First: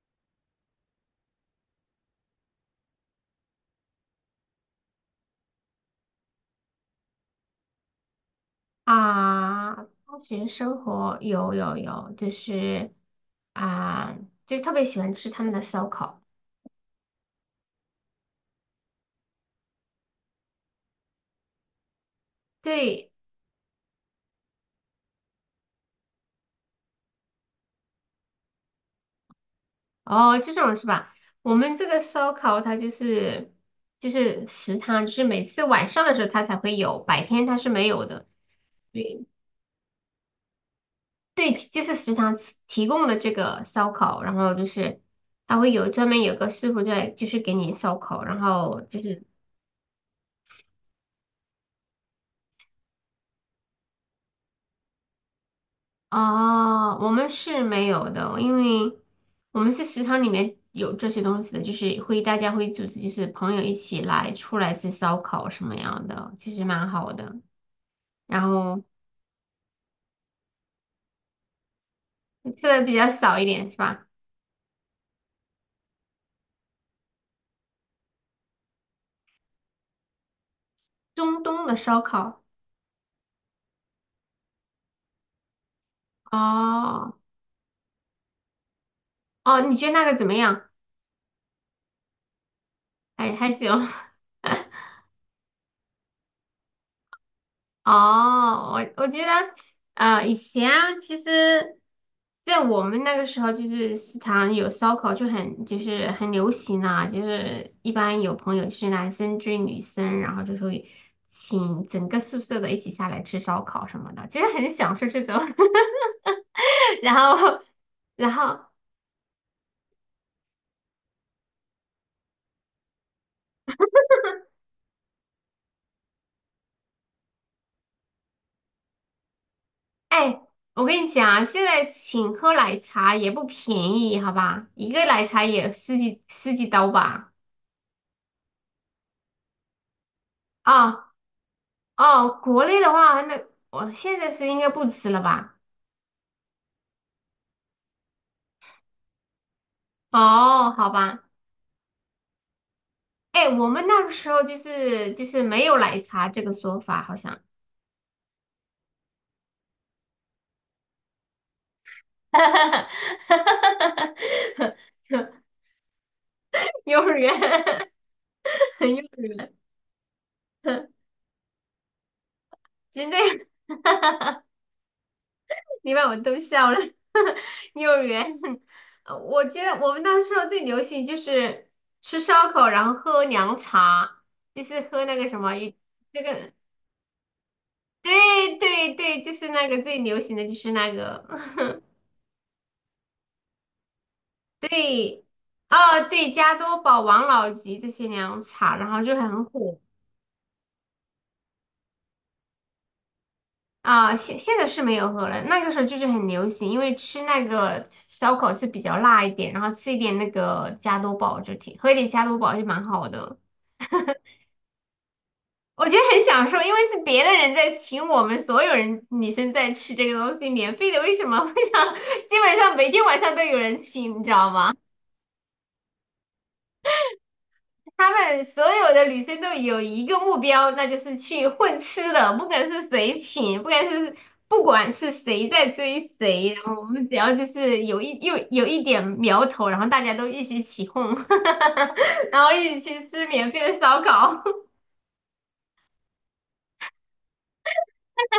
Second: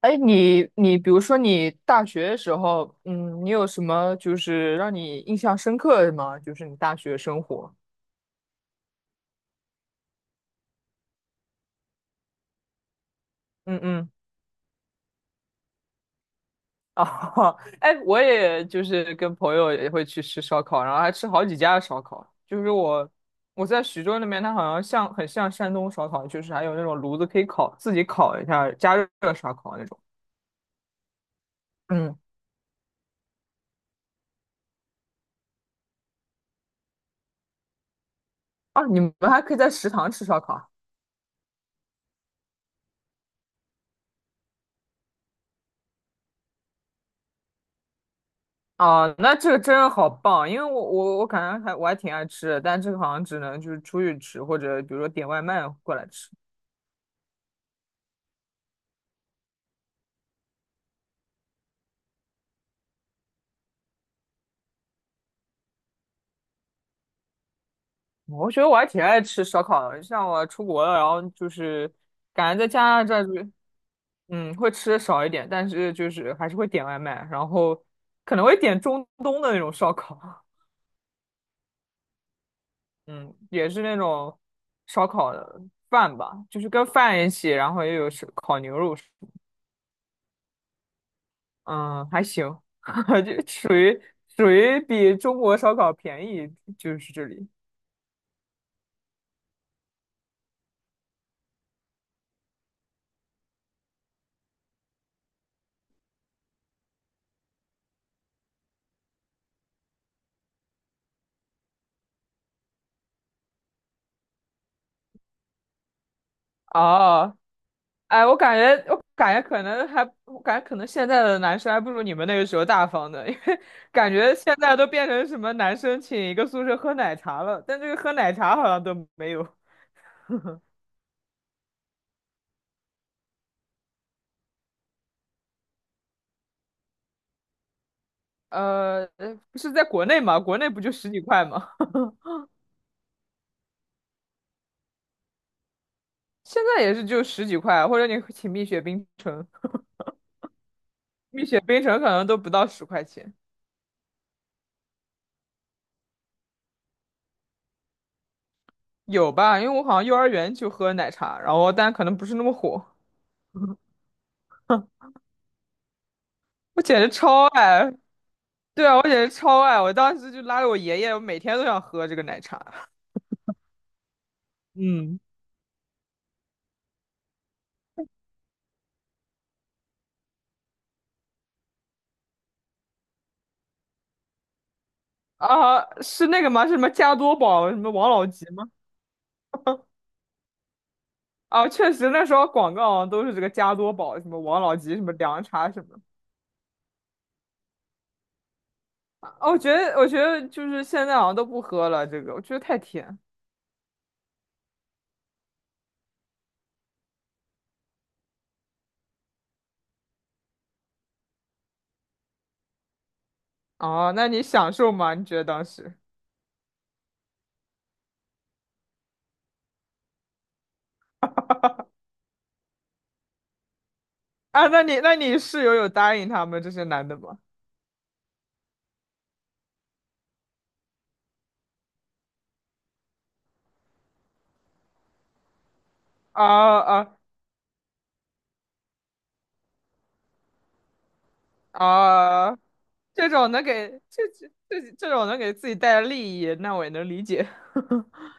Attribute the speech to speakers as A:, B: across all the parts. A: 哎，你比如说你大学的时候，你有什么就是让你印象深刻的吗？就是你大学生活。
B: 大学生活有，
A: 嗯嗯。
B: 啊，就是特别喜欢吃他们的烧烤。
A: 哦，哎，我也就是跟朋友也会去吃烧烤，然后还吃好几家的烧烤。就是我
B: 对。
A: 我在徐州那边，它好像很像山东烧烤，就是还有那种炉子可以烤，自己烤一下加热烧烤那种。
B: 哦，这种是吧？我们这个
A: 嗯。
B: 烧烤它就是食堂，就是每次晚上的时候它才会有，白天它是没有的。
A: 啊，你们
B: 对
A: 还可以在食堂吃烧烤。
B: 对，就是食堂提供的这个烧烤，然后就是它会有专门有个师傅在，就是给你烧烤，然后就
A: 哦，
B: 是
A: 那这个真的好棒，因为我感觉我还挺爱吃的，但这个好像只能就是出去吃，或者比如说点外卖过来吃。
B: 哦，我们是没有的，因为我们是食堂里面有这些东西的，就是会大家会组织，就是朋友一起来出来吃烧烤什么样的，其实蛮好的。然
A: 我觉得我
B: 后
A: 还挺爱吃烧烤的，像我出国了，然后就是感觉
B: 吃
A: 在
B: 的比
A: 家
B: 较
A: 这
B: 少一
A: 边，
B: 点是吧？
A: 会吃的少一点，但是就是还是会点外卖，然后可能会点中东的那种烧烤，
B: 中东的烧烤。
A: 嗯，也是那种烧烤的饭吧，就是跟
B: 哦
A: 饭一起，然后又有是烤牛肉。
B: 哦，你觉得那个怎么样？
A: 嗯，还行，
B: 还
A: 就
B: 还行。
A: 属于 属于比中国烧烤便宜，就是这里。
B: 哦，我觉得，以前啊其实，在我们那个时候，就是食堂有烧烤，就是很流行啊，就是一般有朋友就是男生追女生，然后就会请整个宿舍的一起下来吃烧烤什么的，其实很享受这种。然
A: 哦，
B: 后，
A: 哎，
B: 然
A: 我感
B: 后，
A: 觉我感觉可能还，我感觉可能现在的男生还不如你们那个时候大方的，因为感觉现在都变成什么男生请一个宿舍喝奶茶了，但这个喝奶茶好像都没有。
B: 哎，我跟你讲啊，现在请喝奶茶也不便宜，好吧，一个奶茶也十几刀吧。
A: 不是在国内嘛，国内不就
B: 啊、
A: 十几块吗？
B: 哦，国内的话，那我现在是应该不吃了吧？
A: 现在也是就十几块，或者你请蜜雪冰城，
B: 哦，好吧。
A: 蜜雪冰城可能都不到十块钱。
B: 哎，我们那个时候就是没有奶茶这个说法，好像。
A: 有吧？因为我好像幼儿园就喝奶茶，然后但可能不是那么火。我
B: 幼
A: 简直
B: 儿园！
A: 超爱，对
B: 幼
A: 啊，我简
B: 儿
A: 直
B: 园！
A: 超爱。我当时就拉着我爷 爷，我每天都想喝这个奶茶。
B: 真的。
A: 嗯。
B: 你把我逗笑了。幼儿园！我记得我们那时候最流行就是吃烧烤，然后喝凉茶，就是喝那个 什么，有
A: 啊，
B: 这
A: 是那个
B: 个。
A: 吗？是什么加多宝？什么王老吉
B: 对
A: 吗？
B: 对对，就是那个最流行的就是那个。
A: 啊，确实那时候广告都是这个加多宝，什么王老吉，什么
B: 对。
A: 凉茶什么的。
B: 哦对，加多宝、王老吉这些凉茶，然后就
A: 啊，
B: 很
A: 我觉
B: 火
A: 得，我觉得就是现在好像都不喝了，这个我觉得太甜。
B: 啊。现在是没有喝了，那个时候就是很流行，因为吃那个烧烤是比较辣一点，然后吃一点那个加多宝就挺，喝一点加多宝就蛮好的。
A: 哦，那你享受吗？你觉得当
B: 我觉
A: 时？
B: 得很享受，因为是别的人在请我们所有人女生在吃这个东西，免费的，为什么会想。 基本上每天晚上都有人请，你知道
A: 啊，
B: 吗？
A: 那你室友有答应他们这些男的吗？
B: 他们所有的女生都有一个目标，那就是去混吃的，不管是谁请，不管是谁在追谁，然
A: 啊
B: 后我们只
A: 啊，
B: 要就是有一点苗头，然后大家都一起起哄。然后
A: 啊，
B: 一起去吃
A: 这
B: 免
A: 种
B: 费
A: 能
B: 的
A: 给
B: 烧
A: 这
B: 烤。
A: 这种能给自己带来利益，那我也能理解。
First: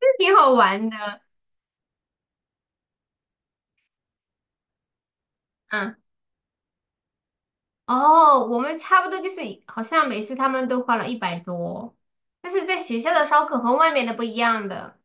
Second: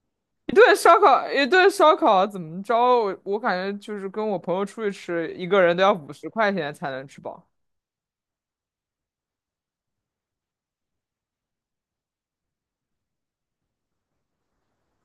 B: 这挺好
A: 一顿
B: 玩的。
A: 烧烤，一顿烧烤怎么着？我感觉就是跟我朋友出去吃，一个人都要
B: 嗯，
A: 50块钱才能吃饱。
B: 哦，我们差不多就是好像每次他们都花了100多，但是在学校的烧烤和外面的不一样的。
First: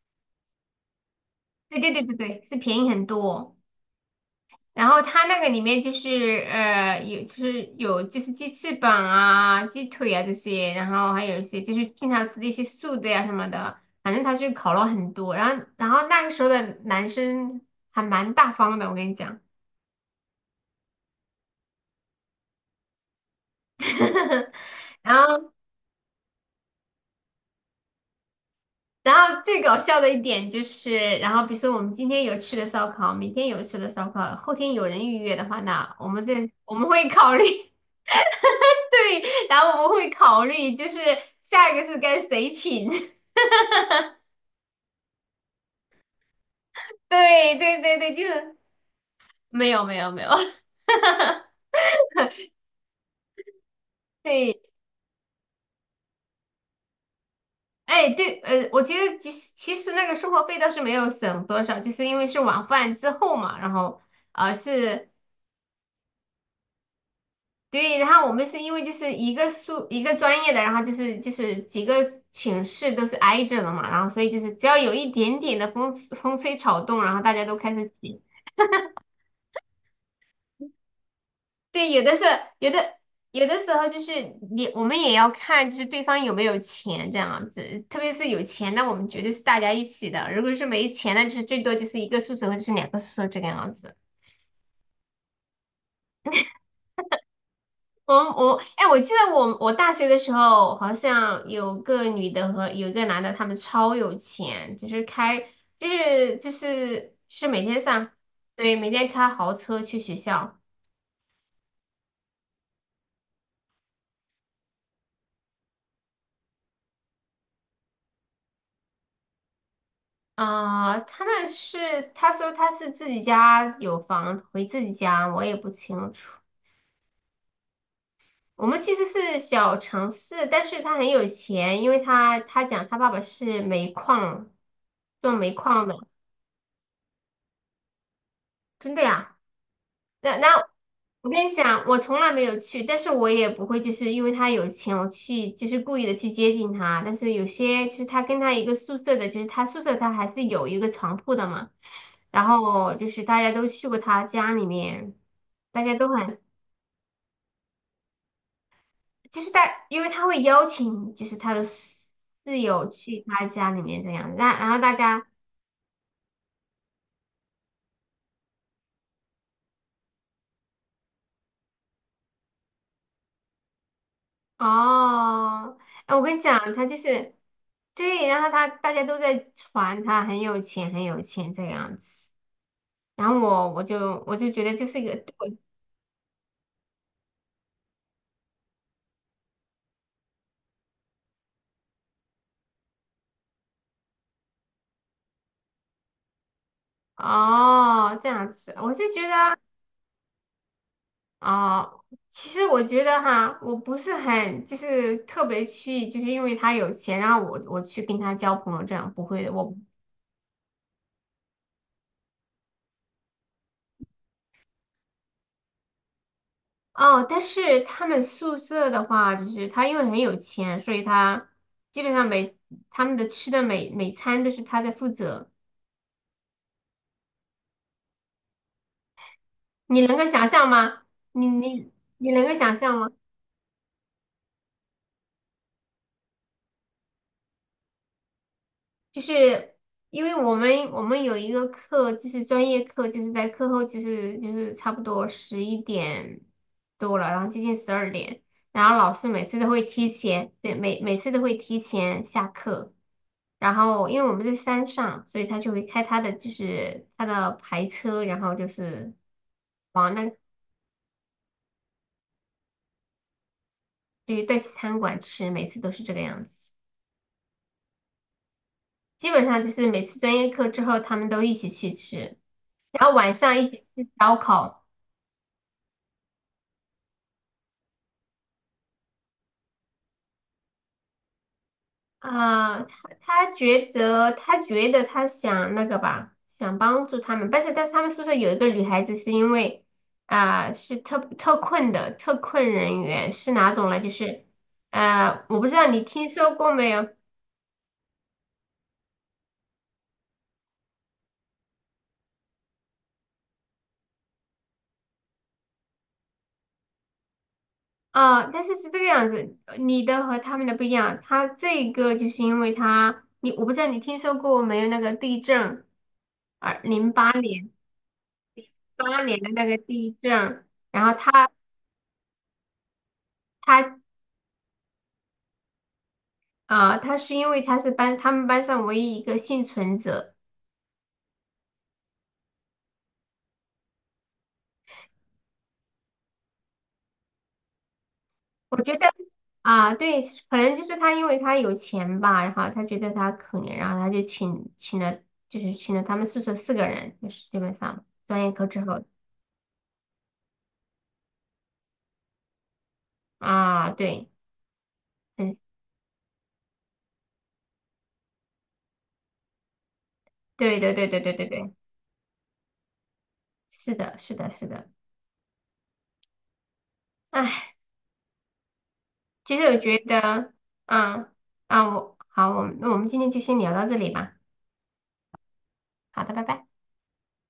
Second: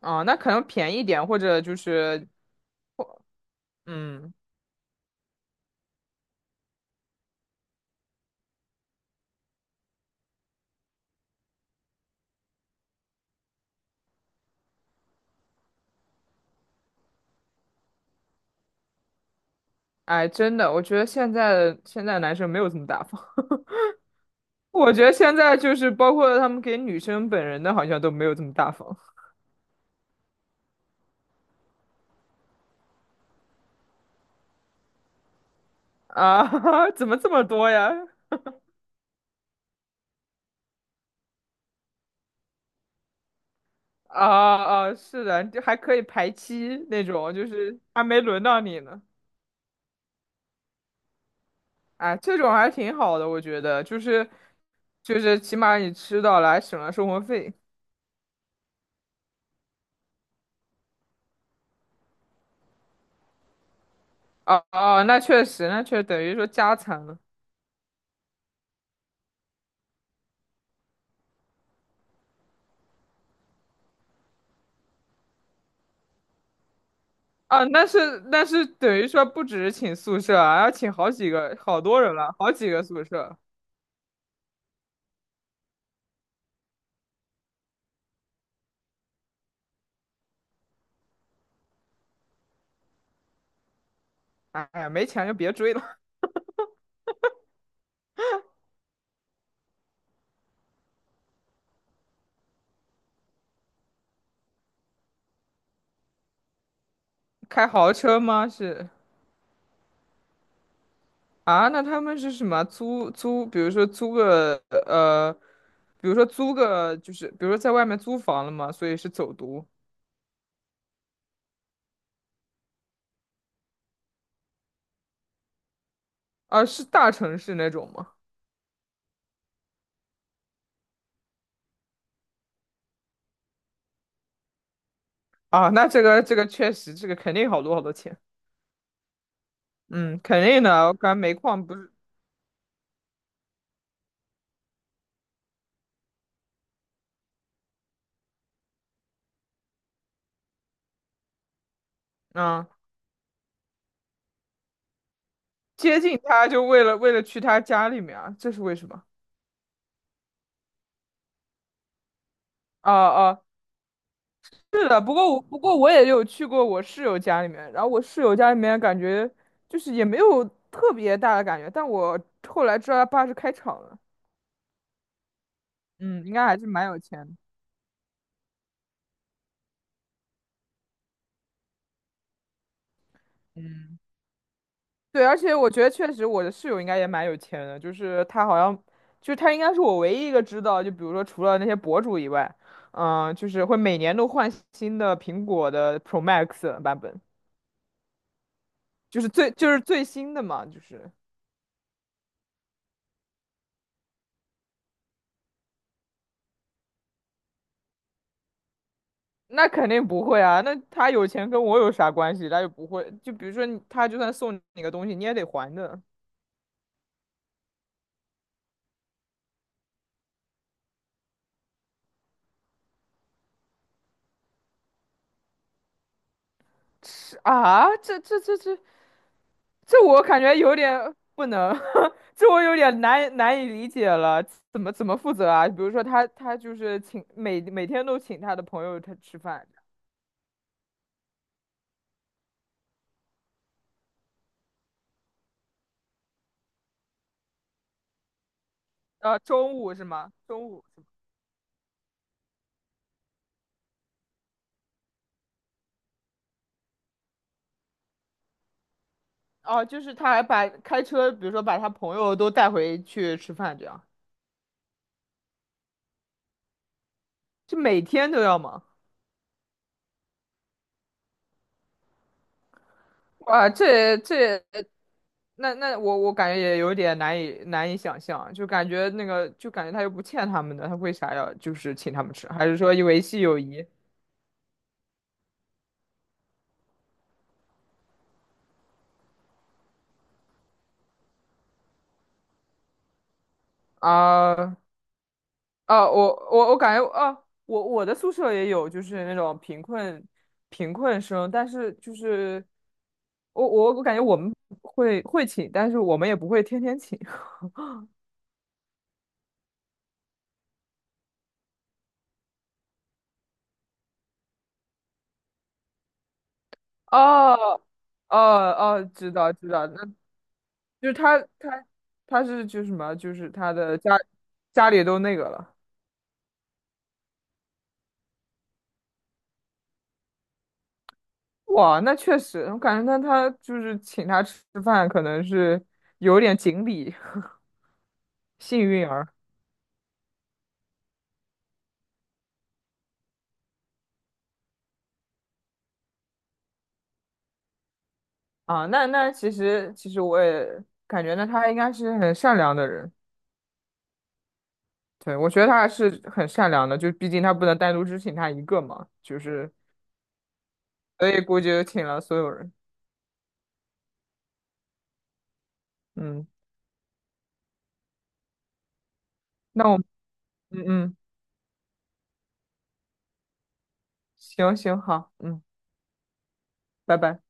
A: 啊，那可能便宜点，或者就
B: 对对对对
A: 是，
B: 对，是便宜很多。
A: 嗯。
B: 然后他那个里面就是呃有就是有就是鸡翅膀啊、鸡腿啊这些，然后还有一些就是经常吃的一些素的呀、什么的，反正他是烤了很多。然后那个时候的男生还蛮大方的，我跟你讲。
A: 哎，真的，我觉得现在男生没有这么大方。我觉得
B: 然
A: 现
B: 后
A: 在就是包括他们给女生本人的，好像都没有这么大方
B: 然后最搞笑的一点就是，然后比如说我们今天有吃的烧烤，明天有吃的烧烤，后天有人预约的话，那我们
A: 啊，怎
B: 会
A: 么这
B: 考
A: 么
B: 虑。
A: 多 呀？
B: 对，然后我们会考虑就是下一个是该谁请。
A: 啊啊，是的，就还可以排期那 种，就
B: 对
A: 是
B: 对对
A: 还
B: 对，
A: 没
B: 就
A: 轮
B: 是
A: 到你呢。
B: 没有没有没有。
A: 哎，这种还挺好的，我觉得，就 是
B: 对，
A: 就是起码你吃到了，还省了生活费。
B: 哎对，我觉得其实那个生活费倒是没有省多少，就是因为是晚饭之后嘛，然后
A: 哦、哦、
B: 是，
A: 那确实，等于说加餐了。
B: 对，然后我们是因为就是一个一个专业的，然后就是几个寝室都是挨着的嘛，然后所以就是只要有一点点的风吹草动，然后大家都
A: 啊，
B: 开
A: 那
B: 始
A: 是
B: 起。
A: 那是等于说不只是请宿舍啊，要请好几个，好
B: 对，
A: 多
B: 有
A: 人
B: 的是，
A: 了，好
B: 有
A: 几个
B: 的
A: 宿舍。
B: 有的时候就是我们也要看，就是对方有没有钱这样子。特别是有钱，那我们绝对是大家一起的；如果是没钱，那就是最多就是一个宿舍或者是2个宿舍这个样子。
A: 哎呀，没钱就别追了。
B: 我哎，我记得我大学的时候，好像有个女的和有一个男的，他们超有钱，就是开就是就是就是每
A: 开
B: 天
A: 豪
B: 上，
A: 车吗？
B: 对，
A: 是
B: 每天开豪车去学校。
A: 啊，那他们是什么？比如说租个呃比如说租个，就是比如说在外面租房了嘛，所以是走读
B: 他说他是自己家有房回自己家，我也不清楚。
A: 啊，是大城市那种吗？
B: 我们其实是小城市，但是他很有钱，因为他讲他爸爸是做煤
A: 啊，
B: 矿
A: 那
B: 的，
A: 这个确实，这个肯定好多好多钱，
B: 真的呀。
A: 嗯，
B: 那
A: 肯
B: 那
A: 定的，我感觉
B: 我
A: 煤
B: 跟你
A: 矿不
B: 讲，
A: 是，
B: 我从来没有去，但是我也不会，就是因为他有钱，我去就是故意的去接近他。但是有些就是他跟他一个宿舍的，就是他宿舍他还是有一个床铺的嘛。然
A: 啊，
B: 后就是大家都去过他家里面，大家
A: 接
B: 都
A: 近
B: 很
A: 他就为了去他家里面啊，这是为什么？
B: 就是大，因为他会邀请就是他的室友
A: 啊
B: 去
A: 啊，
B: 他家里面这样，那然后
A: 是
B: 大
A: 的，不
B: 家
A: 过我不过我也有去过我室友家里面，然后我室友家里面感觉就是也没有特别大的感觉，但我后来知道他爸是开厂的，
B: 哦。哎，我
A: 嗯，应
B: 跟你
A: 该还是
B: 讲，他
A: 蛮
B: 就
A: 有钱
B: 是
A: 的
B: 对，然后他大家都在传他很有钱，很有钱这样子，然后我我
A: 嗯。
B: 就我就觉得这是一个
A: 对，而且
B: 对。
A: 我觉得确实我的室友应该也蛮有钱的，就是他好像，就是他应该是我唯一一个知道，就比如说除了那些博主以外，就是会每年都换新的苹果的 Pro Max 版本，
B: 哦这样子，我是觉得
A: 就是最新的嘛，就是
B: 哦，其实我觉得哈，我不是很就是特别去就是因为他有钱，然后我去跟他交朋友这样，不会的，
A: 那
B: 我
A: 肯定不会啊，那他有钱跟我有啥关系？他又不会，就比如说你他就算送你个东西，你也得还的。
B: 哦，但是他们宿舍的话，就是他因为很有钱，所以他基本上他们的吃的每餐都是他在负责。
A: 是啊，这
B: 你能
A: 我
B: 够
A: 感
B: 想
A: 觉
B: 象
A: 有
B: 吗？
A: 点
B: 你
A: 不能，
B: 你 你能
A: 这
B: 够
A: 我
B: 想
A: 有
B: 象
A: 点
B: 吗？
A: 难以理解了，怎么负责啊？比如说他就是请每天都请他的朋友他
B: 就
A: 吃饭，
B: 是因为我们有一个课，就是专业课，就是在课后，就是差不多11点多了，然后接近12点，然后老师每次都
A: 中
B: 会
A: 午是
B: 提
A: 吗？
B: 前，
A: 中
B: 对，
A: 午
B: 每
A: 是吗
B: 每次都会提前下课。然后因为我们在山上，所以他就会开他的牌车，然后就是
A: 哦，就
B: 往
A: 是他
B: 那，
A: 还把开车，比如说把他朋友都带回去吃饭，这样
B: 对对，餐馆吃，每次都是这个样子。
A: 就每天都要忙
B: 基本上就是每次专业课之后，他们都一起去吃，然后晚上一
A: 哇，
B: 起吃烧烤
A: 那我感觉也有点难以想象，就感觉他又不欠他们的，他为啥要就是请他们吃？还是
B: 啊。
A: 说
B: 他
A: 维系
B: 他
A: 友谊
B: 觉得他觉得他想那个吧，想帮助他们，但是他们宿舍有一个女孩子是因为是特困人员，是哪种呢？就是。
A: 啊？
B: 我不知道你
A: 啊，
B: 听
A: 我
B: 说
A: 我
B: 过
A: 我
B: 没
A: 感觉
B: 有，
A: 啊，我的宿舍也有，就是那种贫困生，但是就是我感觉我们会请，但是我们也不会天天请。
B: 但是是这个样子，你的和他们的不一样。他这个就是因为他，你我不知道你听说过没有那个地震，二零八年
A: 哦哦哦，
B: 八
A: 知
B: 年的
A: 道
B: 那
A: 知
B: 个
A: 道，那
B: 地震，然
A: 就是
B: 后
A: 他他他是就是什么，就是他
B: 他
A: 的家里都那个了。
B: 他是因为他是他们班上唯一一个幸存者，
A: 哇，那确实，我感觉他就是请他吃饭，可能是有点锦鲤
B: 我
A: 幸
B: 觉得
A: 运儿。
B: 啊对，可能就是他因为他有钱吧，然后他觉得他可怜，然后他就请了他们宿舍4个人，就是基本上专业课之
A: 啊，
B: 后
A: 那其实我也感觉呢，他应该是很善良的人。
B: 啊对，
A: 对，我觉得
B: 很
A: 他还是很善良的，就毕竟他不能单独只请他一个嘛，就是
B: 对对对对
A: 所
B: 对
A: 以
B: 对
A: 估计
B: 对。
A: 就请了所有人。
B: 是的，是的，是的。
A: 嗯，
B: 哎，其实我
A: 那我
B: 觉得，
A: 嗯嗯，
B: 嗯，我们今天就先聊到这里吧。
A: 行行好，嗯，
B: 好的，拜拜。
A: 拜拜。